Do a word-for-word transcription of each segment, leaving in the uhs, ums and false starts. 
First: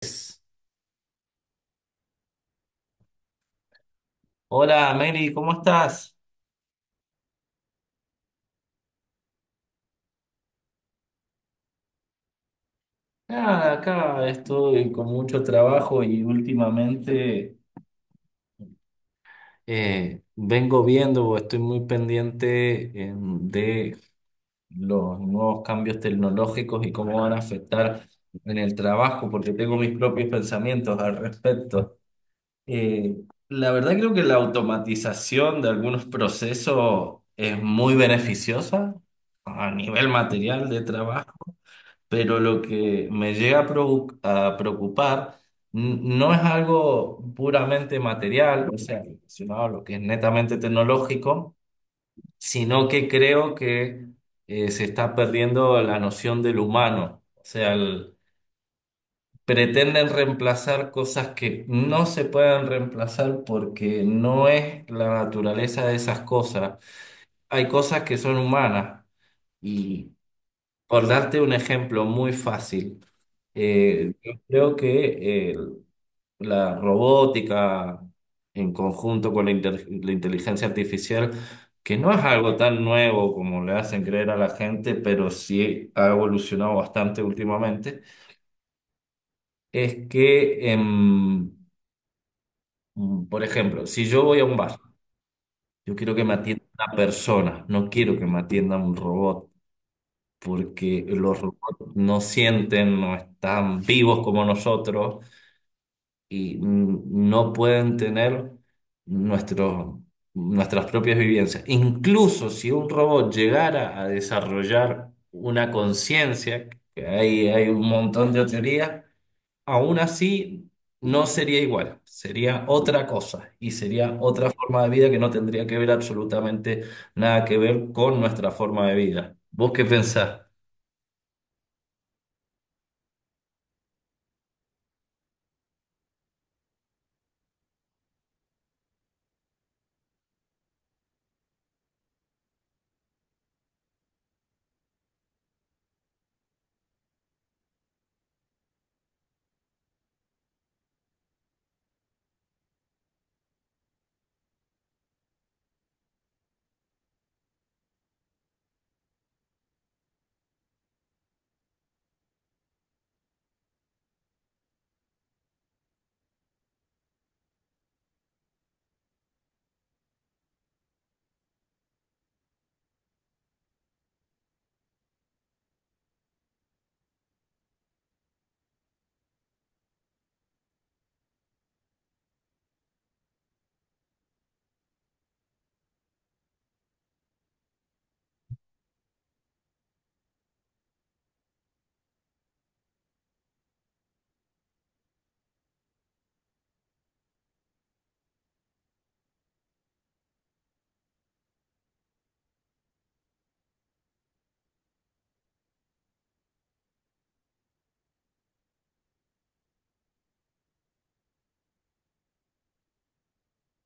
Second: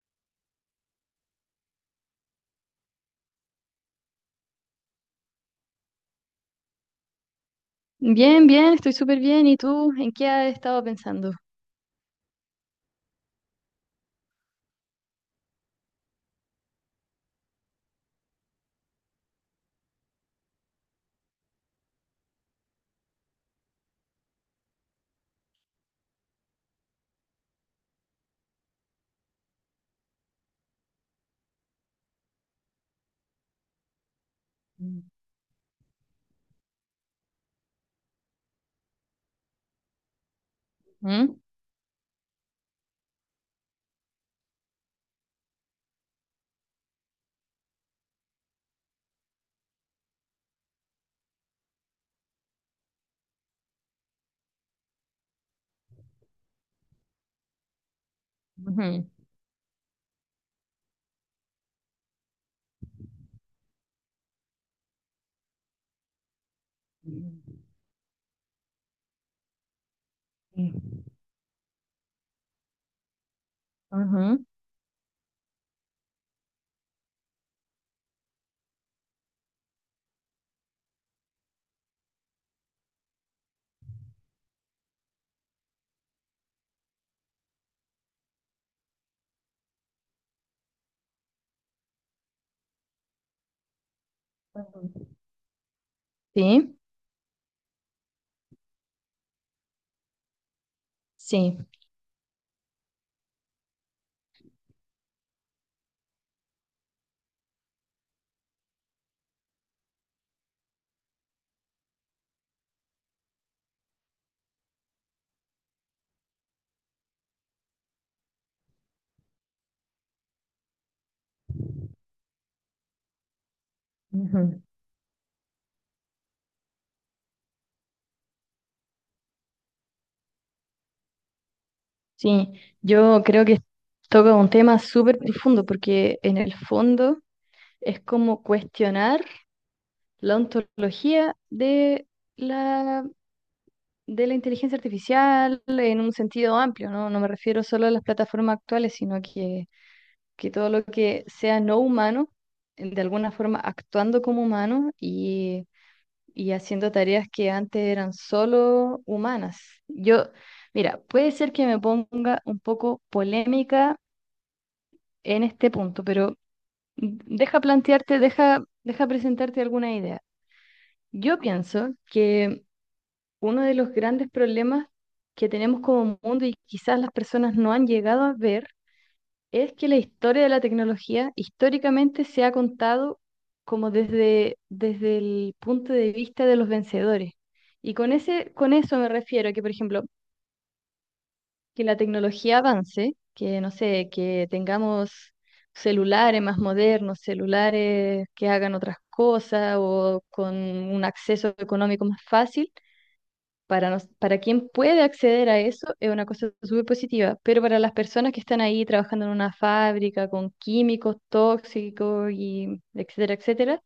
Pues, hola Mary, ¿cómo estás? Bien, bien, estoy súper bien. ¿Y tú en qué has estado pensando? Nada, acá estoy con mucho trabajo y últimamente eh, vengo viendo o estoy muy pendiente em, de los nuevos cambios tecnológicos y cómo van a afectar en el trabajo, porque tengo mis propios pensamientos al respecto. Eh, la verdad creo que la Mm. automatización de algunos procesos es muy beneficiosa a nivel material de ¿Mm? trabajo. Pero lo que me llega a provo- a preocupar, n- no es algo puramente material, o sea, relacionado a lo que es netamente tecnológico, sino que creo que eh, se está perdiendo la noción del humano, o sea, el- Ujú. pretenden reemplazar cosas que no se pueden reemplazar porque no es la naturaleza de esas cosas. Mm. Hay cosas que son humanas. Por darte un ejemplo muy fácil, eh, yo Ujú. creo que eh, la robótica en conjunto con la, inter- la inteligencia artificial, que no es algo tan nuevo como le hacen creer a la gente, pero sí ha evolucionado bastante últimamente, es que, em, mm, por ejemplo, si yo voy a un bar, Ujú. yo quiero que me atienda Sí, una persona, no quiero que me atienda un robot, porque los sí, robots no sienten, no están vivos como nosotros y n- no pueden tener nuestros nuestras propias vivencias. Incluso si un robot llegara a desarrollar una conciencia, que hay, hay un montón de teorías, aún así no sería igual, sería otra cosa y sería otra ujú, forma de vida que no tendría que ver absolutamente nada que ver con nuestra forma de vida. ¿Vos qué pensás? sí. Yo creo que toca un tema súper profundo porque en el fondo es como cuestionar la ontología de la, de la inteligencia artificial en un sentido amplio, ¿no? No me refiero solo a las plataformas actuales, sino que que todo lo que sea no humano, eh, de alguna forma actuando como humano y, y haciendo tareas que antes eran solo humanas. Yo, Mira, puede ser que me ponga un poco polémica en este punto, pero deja plantearte, deja, deja presentarte alguna idea. Yo pienso que uno de los grandes problemas que tenemos como mundo y quizás las personas no han llegado a ver es que la historia de la tecnología históricamente se ha contado como desde, desde el punto de vista de los vencedores. Y con ese, con eso me refiero a que, por ejemplo, que la tecnología avance, que no sé, que tengamos celulares más modernos, celulares que hagan otras cosas o con un acceso económico más fácil para, nos- para quien puede acceder a eso es una cosa súper positiva, pero para las personas que están ahí trabajando en una fábrica con químicos tóxicos y etcétera, etcétera,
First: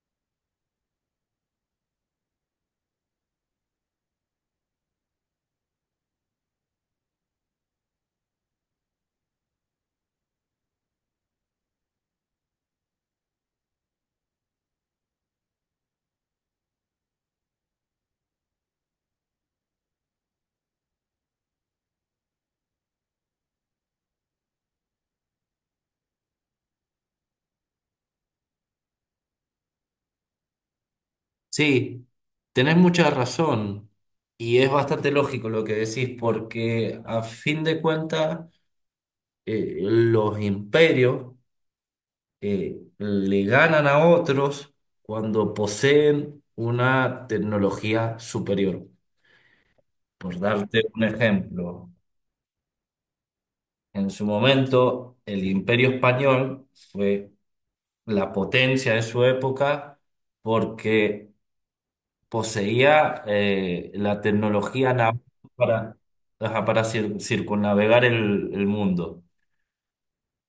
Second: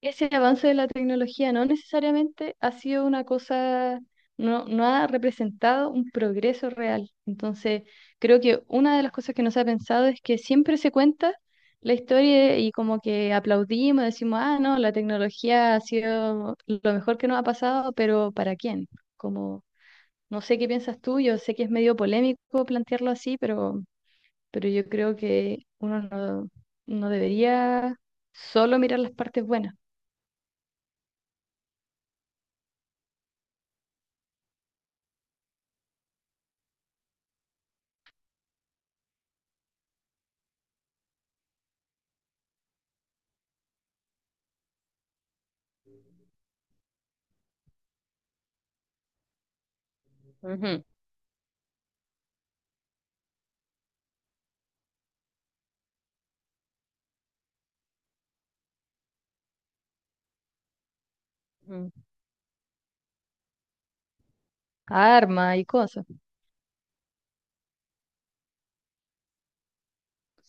ese avance de la tecnología no necesariamente ha sido una cosa, no, no ha representado un progreso real. Entonces, creo que una de las cosas que no se ha pensado es que siempre se cuenta la historia y como que aplaudimos, decimos, ah, no, la tecnología ha sido lo mejor que nos ha pasado, pero ¿para quién? Como, no sé qué piensas tú, yo sé que es medio polémico plantearlo así, pero, pero yo creo que uno no, no debería solo mirar las partes buenas. Sí, tenés mucha razón y es bastante lógico lo que decís porque a fin de cuentas eh, los imperios eh, le ganan a otros cuando poseen una tecnología superior. Por darte un ejemplo, en su momento el imperio español fue la potencia de su época porque poseía eh, la tecnología naval Arma y para, cosas. ajá, para cir- circunnavegar el, el mundo.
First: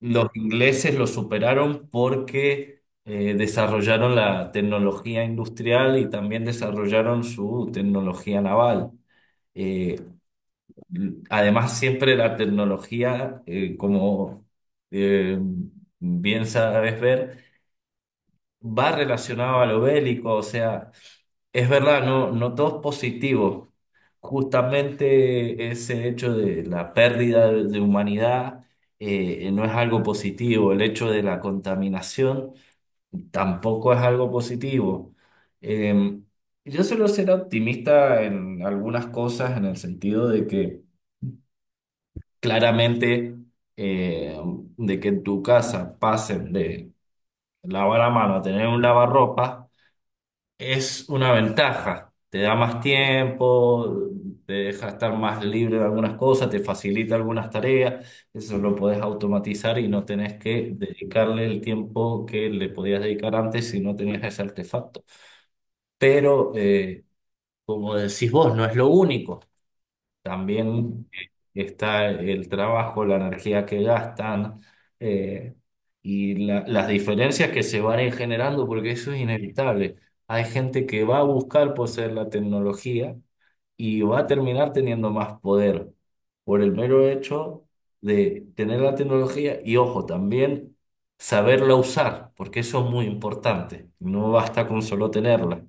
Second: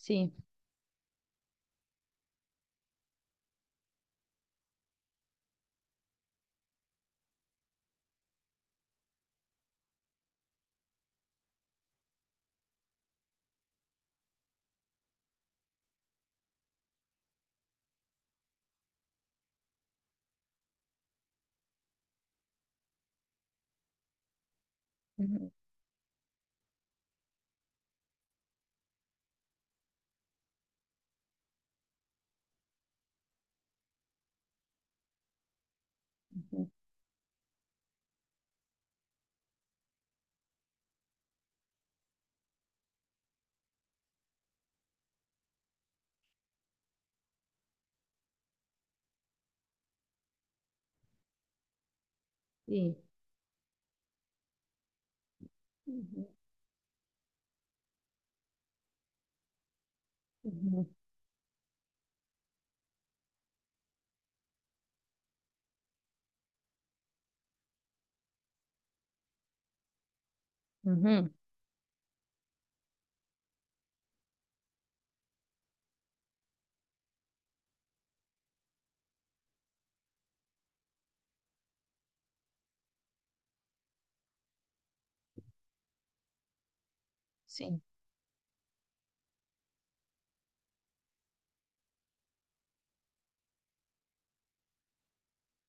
Los ingleses lo superaron porque eh, desarrollaron la tecnología industrial y también desarrollaron su tecnología naval. Eh, además, siempre la tecnología, eh, como eh, bien sabes ver, va relacionado a lo bélico, o sea, es verdad, no, no todo es positivo. Ujú. Justamente ese hecho de la pérdida de, de humanidad eh, no es algo positivo, el hecho de la contaminación tampoco es algo positivo. Eh, Ujú. yo suelo ser optimista en algunas cosas, en el sentido de que claramente eh, de que en tu casa pasen de lavar a mano a tener un lavarropa. Es una ventaja, te da más Sí. tiempo, te deja estar más libre de algunas Ujú. cosas, te facilita algunas tareas, eso lo podés automatizar y no tenés que Ujú. dedicarle el tiempo que le podías dedicar antes si no tenías ese artefacto. Pero, eh, como decís vos, no es lo único. También Ujú. está el trabajo, la energía que gastan eh, y la- las diferencias que se van a ir generando, porque eso es inevitable. Hay gente que va a buscar poseer la tecnología y va a terminar teniendo más poder por el mero hecho Sí, de tener la tecnología y, ojo, también saberla usar, porque eso es muy importante. No basta con solo tenerla.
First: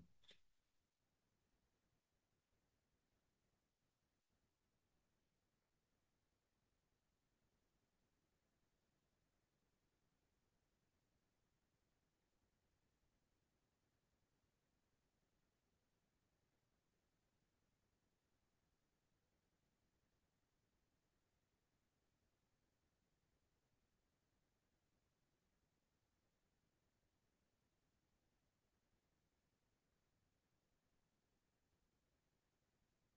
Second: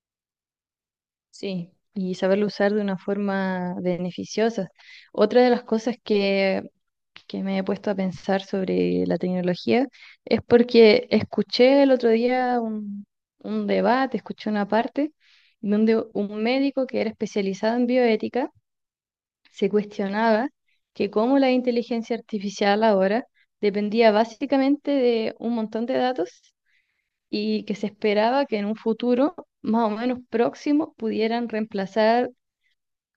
sí. Y saberlo usar de una forma beneficiosa. Otra de las cosas que, que me he puesto a pensar sobre la tecnología es porque escuché el otro día un, un debate, escuché una parte donde un médico que era especializado en bioética se cuestionaba que cómo la inteligencia artificial ahora dependía básicamente de un montón de datos y que se esperaba que en un futuro más o menos próximo pudieran reemplazar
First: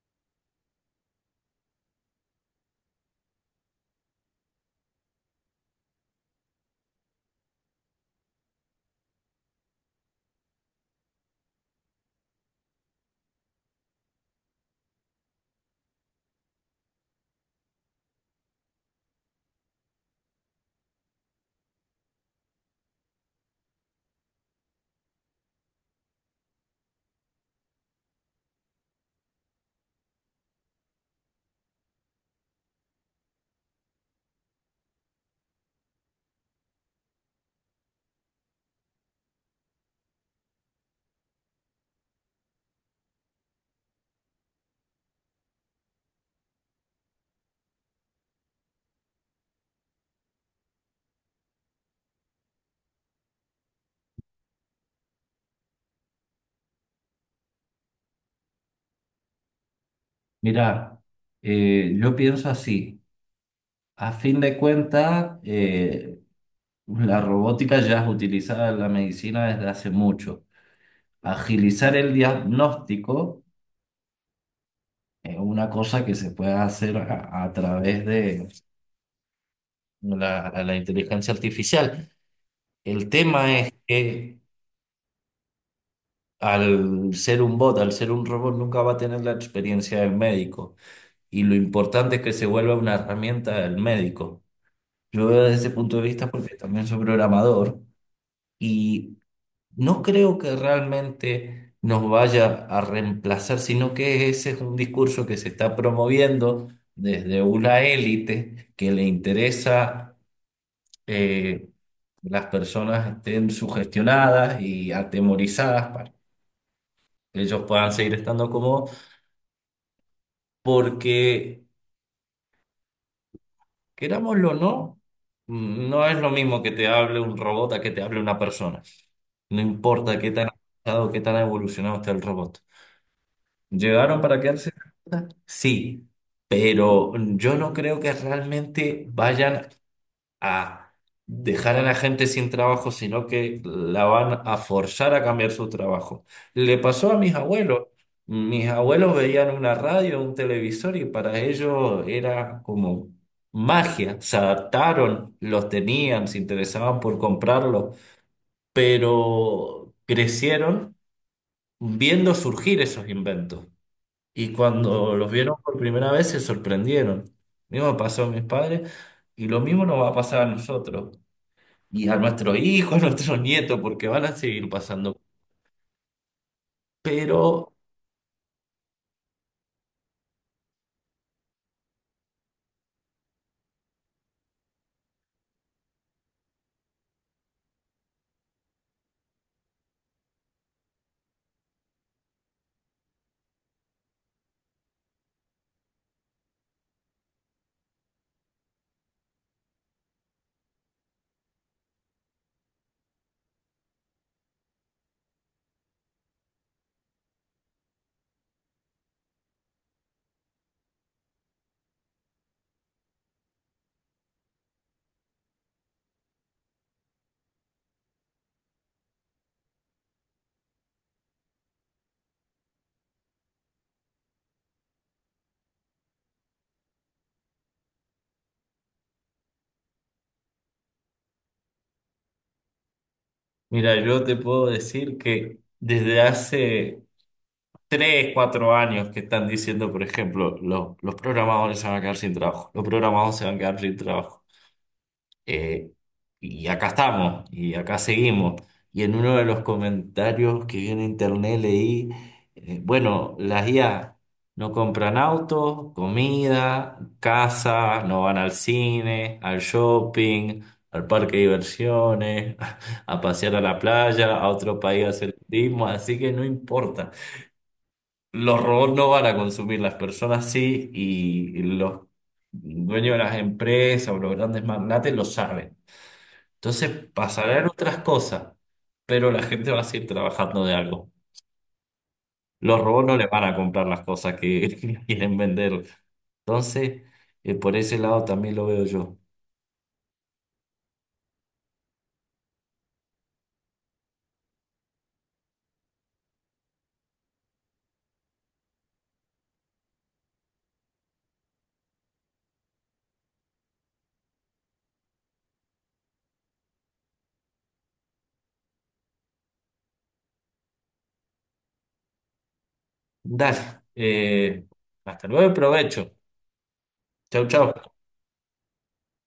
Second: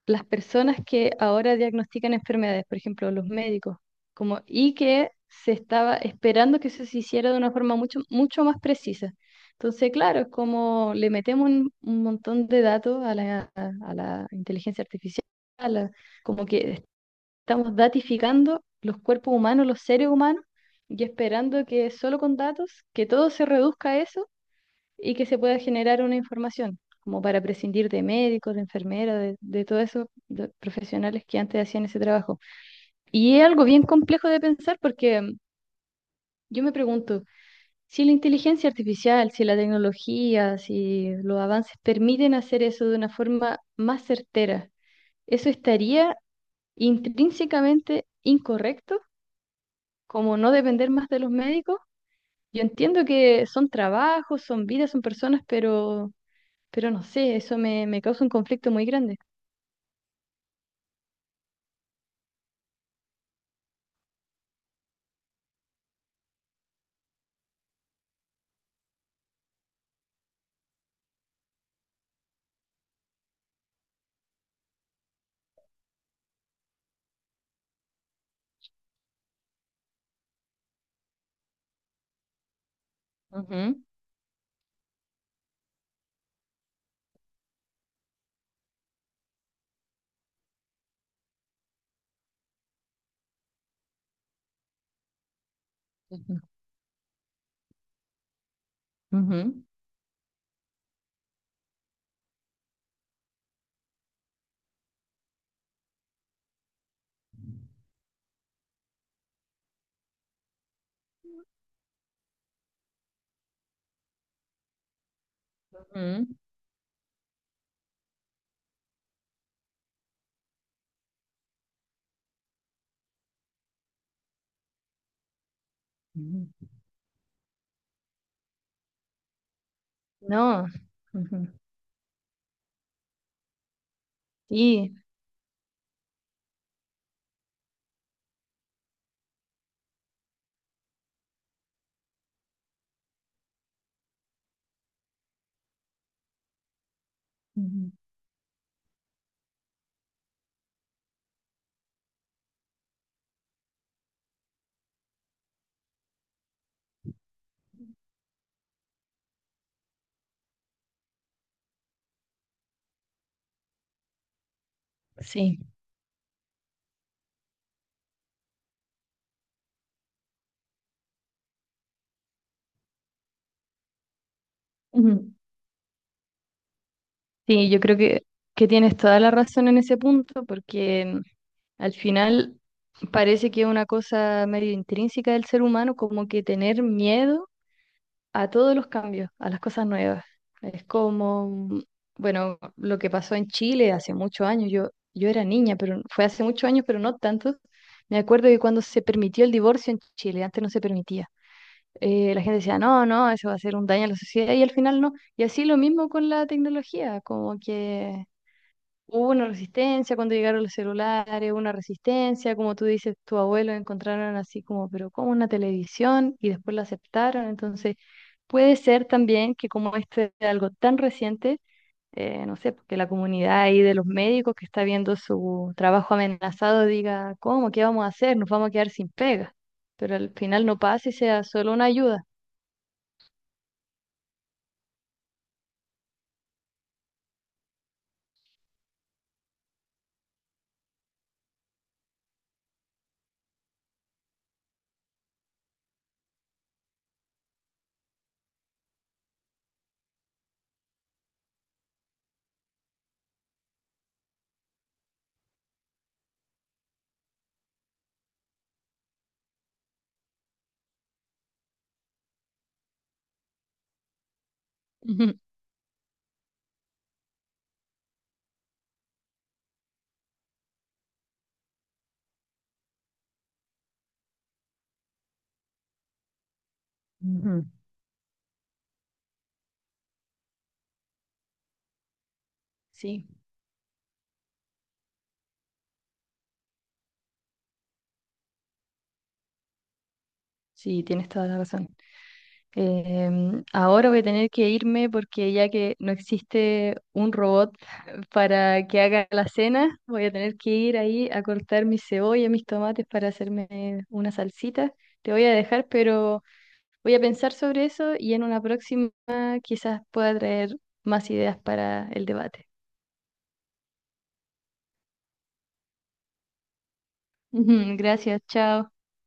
las personas que ahora diagnostican enfermedades, por ejemplo, los médicos, como, y que se estaba esperando que eso se hiciera de una forma mucho, mucho más precisa. Entonces, claro, es como le metemos un, un montón de datos a la, a la inteligencia artificial, a la- como que estamos datificando los cuerpos humanos, los seres humanos, y esperando que solo con datos, que todo se reduzca a eso y que se pueda generar una información, como para prescindir de médicos, de enfermeras, de, de todos esos do- profesionales que antes hacían ese trabajo. Y es algo bien complejo de pensar porque mm, yo me pregunto, si la inteligencia artificial, si la tecnología, si los avances permiten hacer eso de una forma más certera, ¿eso estaría intrínsecamente incorrecto? Como no depender más de los médicos. Yo entiendo que son trabajos, son vidas, son personas, pero, pero no sé, eso me, me causa un conflicto muy grande. Mira, eh, yo pienso así. A fin de cuentas, eh, la robótica ya es utilizada en la medicina desde hace mucho. Agilizar el diagnóstico es una cosa que se puede hacer a, a través de la, la inteligencia artificial. El tema es Ujú, que al ser un bot, al ser un robot, nunca va a tener la experiencia del médico. Y lo importante es que se vuelva una herramienta del médico. Yo veo desde ese punto de vista ujú, porque también soy programador. Y ujú, no creo que realmente nos vaya a reemplazar, sino que ese es un discurso que se está promoviendo desde una élite que le interesa eh, las personas estén sugestionadas y atemorizadas para ujú, que ellos puedan seguir estando cómodos, porque querámoslo o no, mm, no es lo mismo ujú, que te hable un robot a que te hable una persona. No importa qué tan no, avanzado, qué tan ujú, evolucionado esté el robot. ¿Llegaron para quedarse? sí, Sí, pero yo no creo que realmente vayan a dejar a la gente sin trabajo, sino que la van a forzar a cambiar su trabajo. Le pasó a mis abuelos. ujú. Mis abuelos veían una radio, un televisor y para ellos era como magia. Se adaptaron, los tenían, se interesaban por comprarlos, pero crecieron viendo surgir esos inventos. Y cuando los vieron Sí. por primera vez se sorprendieron. Lo mismo pasó a mis padres y lo mismo nos va a pasar a nosotros y a nuestros hijos, a nuestros nietos, porque van a seguir pasando. Ujú. Sí, Pero, yo creo que, que tienes toda la razón en ese punto, porque al final parece que es una cosa medio intrínseca del ser humano, como que tener miedo a todos los cambios, a las cosas nuevas. Es como, mm, bueno, lo que pasó en Chile hace muchos años, yo, yo era niña, pero fue hace muchos años, pero no tantos. Me acuerdo que cuando se permitió el divorcio en Chile, antes no se permitía. eh, la gente decía, no, no, eso va a hacer un daño a la sociedad y al final no. Y así lo mismo con la tecnología, como que hubo una resistencia cuando llegaron los celulares, una resistencia, como tú dices, tu abuelo encontraron así como, pero como una televisión y después la aceptaron. Entonces, puede ser también que como este es algo tan reciente, eh, no sé, porque la comunidad ahí de los médicos que está viendo su trabajo amenazado diga, ¿cómo? ¿Qué vamos a hacer? Nos vamos a quedar sin pega. Pero al final no pasa y sea solo una ayuda. mira, yo te puedo decir que desde hace tres cuatro años que están diciendo, por ejemplo, los, los programadores se van a quedar sin trabajo, los programadores se van a quedar sin trabajo. Eh, y acá estamos, y acá seguimos. Y en uno de los comentarios que vi en internet leí, eh, bueno, las I A no compran autos, comida, casa, no van al cine, al shopping, al parque de diversiones, a pasear a la playa, a otro país a hacer turismo, así que no importa. Los robots no van a consumir, las personas sí, y los dueños de las empresas o los grandes magnates lo saben. Entonces Ujú. pasarán otras cosas, pero la gente va a seguir trabajando de algo. Los robots no le Sí. van a comprar las cosas que quieren vender. Entonces, eh, por ese lado también lo veo yo. Sí, tienes toda la razón. Em, ahora voy a tener que irme porque ya que no existe un robot para que haga la cena, voy a tener que ir ahí a cortar mis cebollas, mis tomates para hacerme una salsita. Te voy a dejar, pero voy a pensar sobre eso y en una próxima quizás pueda traer más ideas para el debate. Dale, eh, hasta luego y provecho. Chau, chau. Gracias, chao.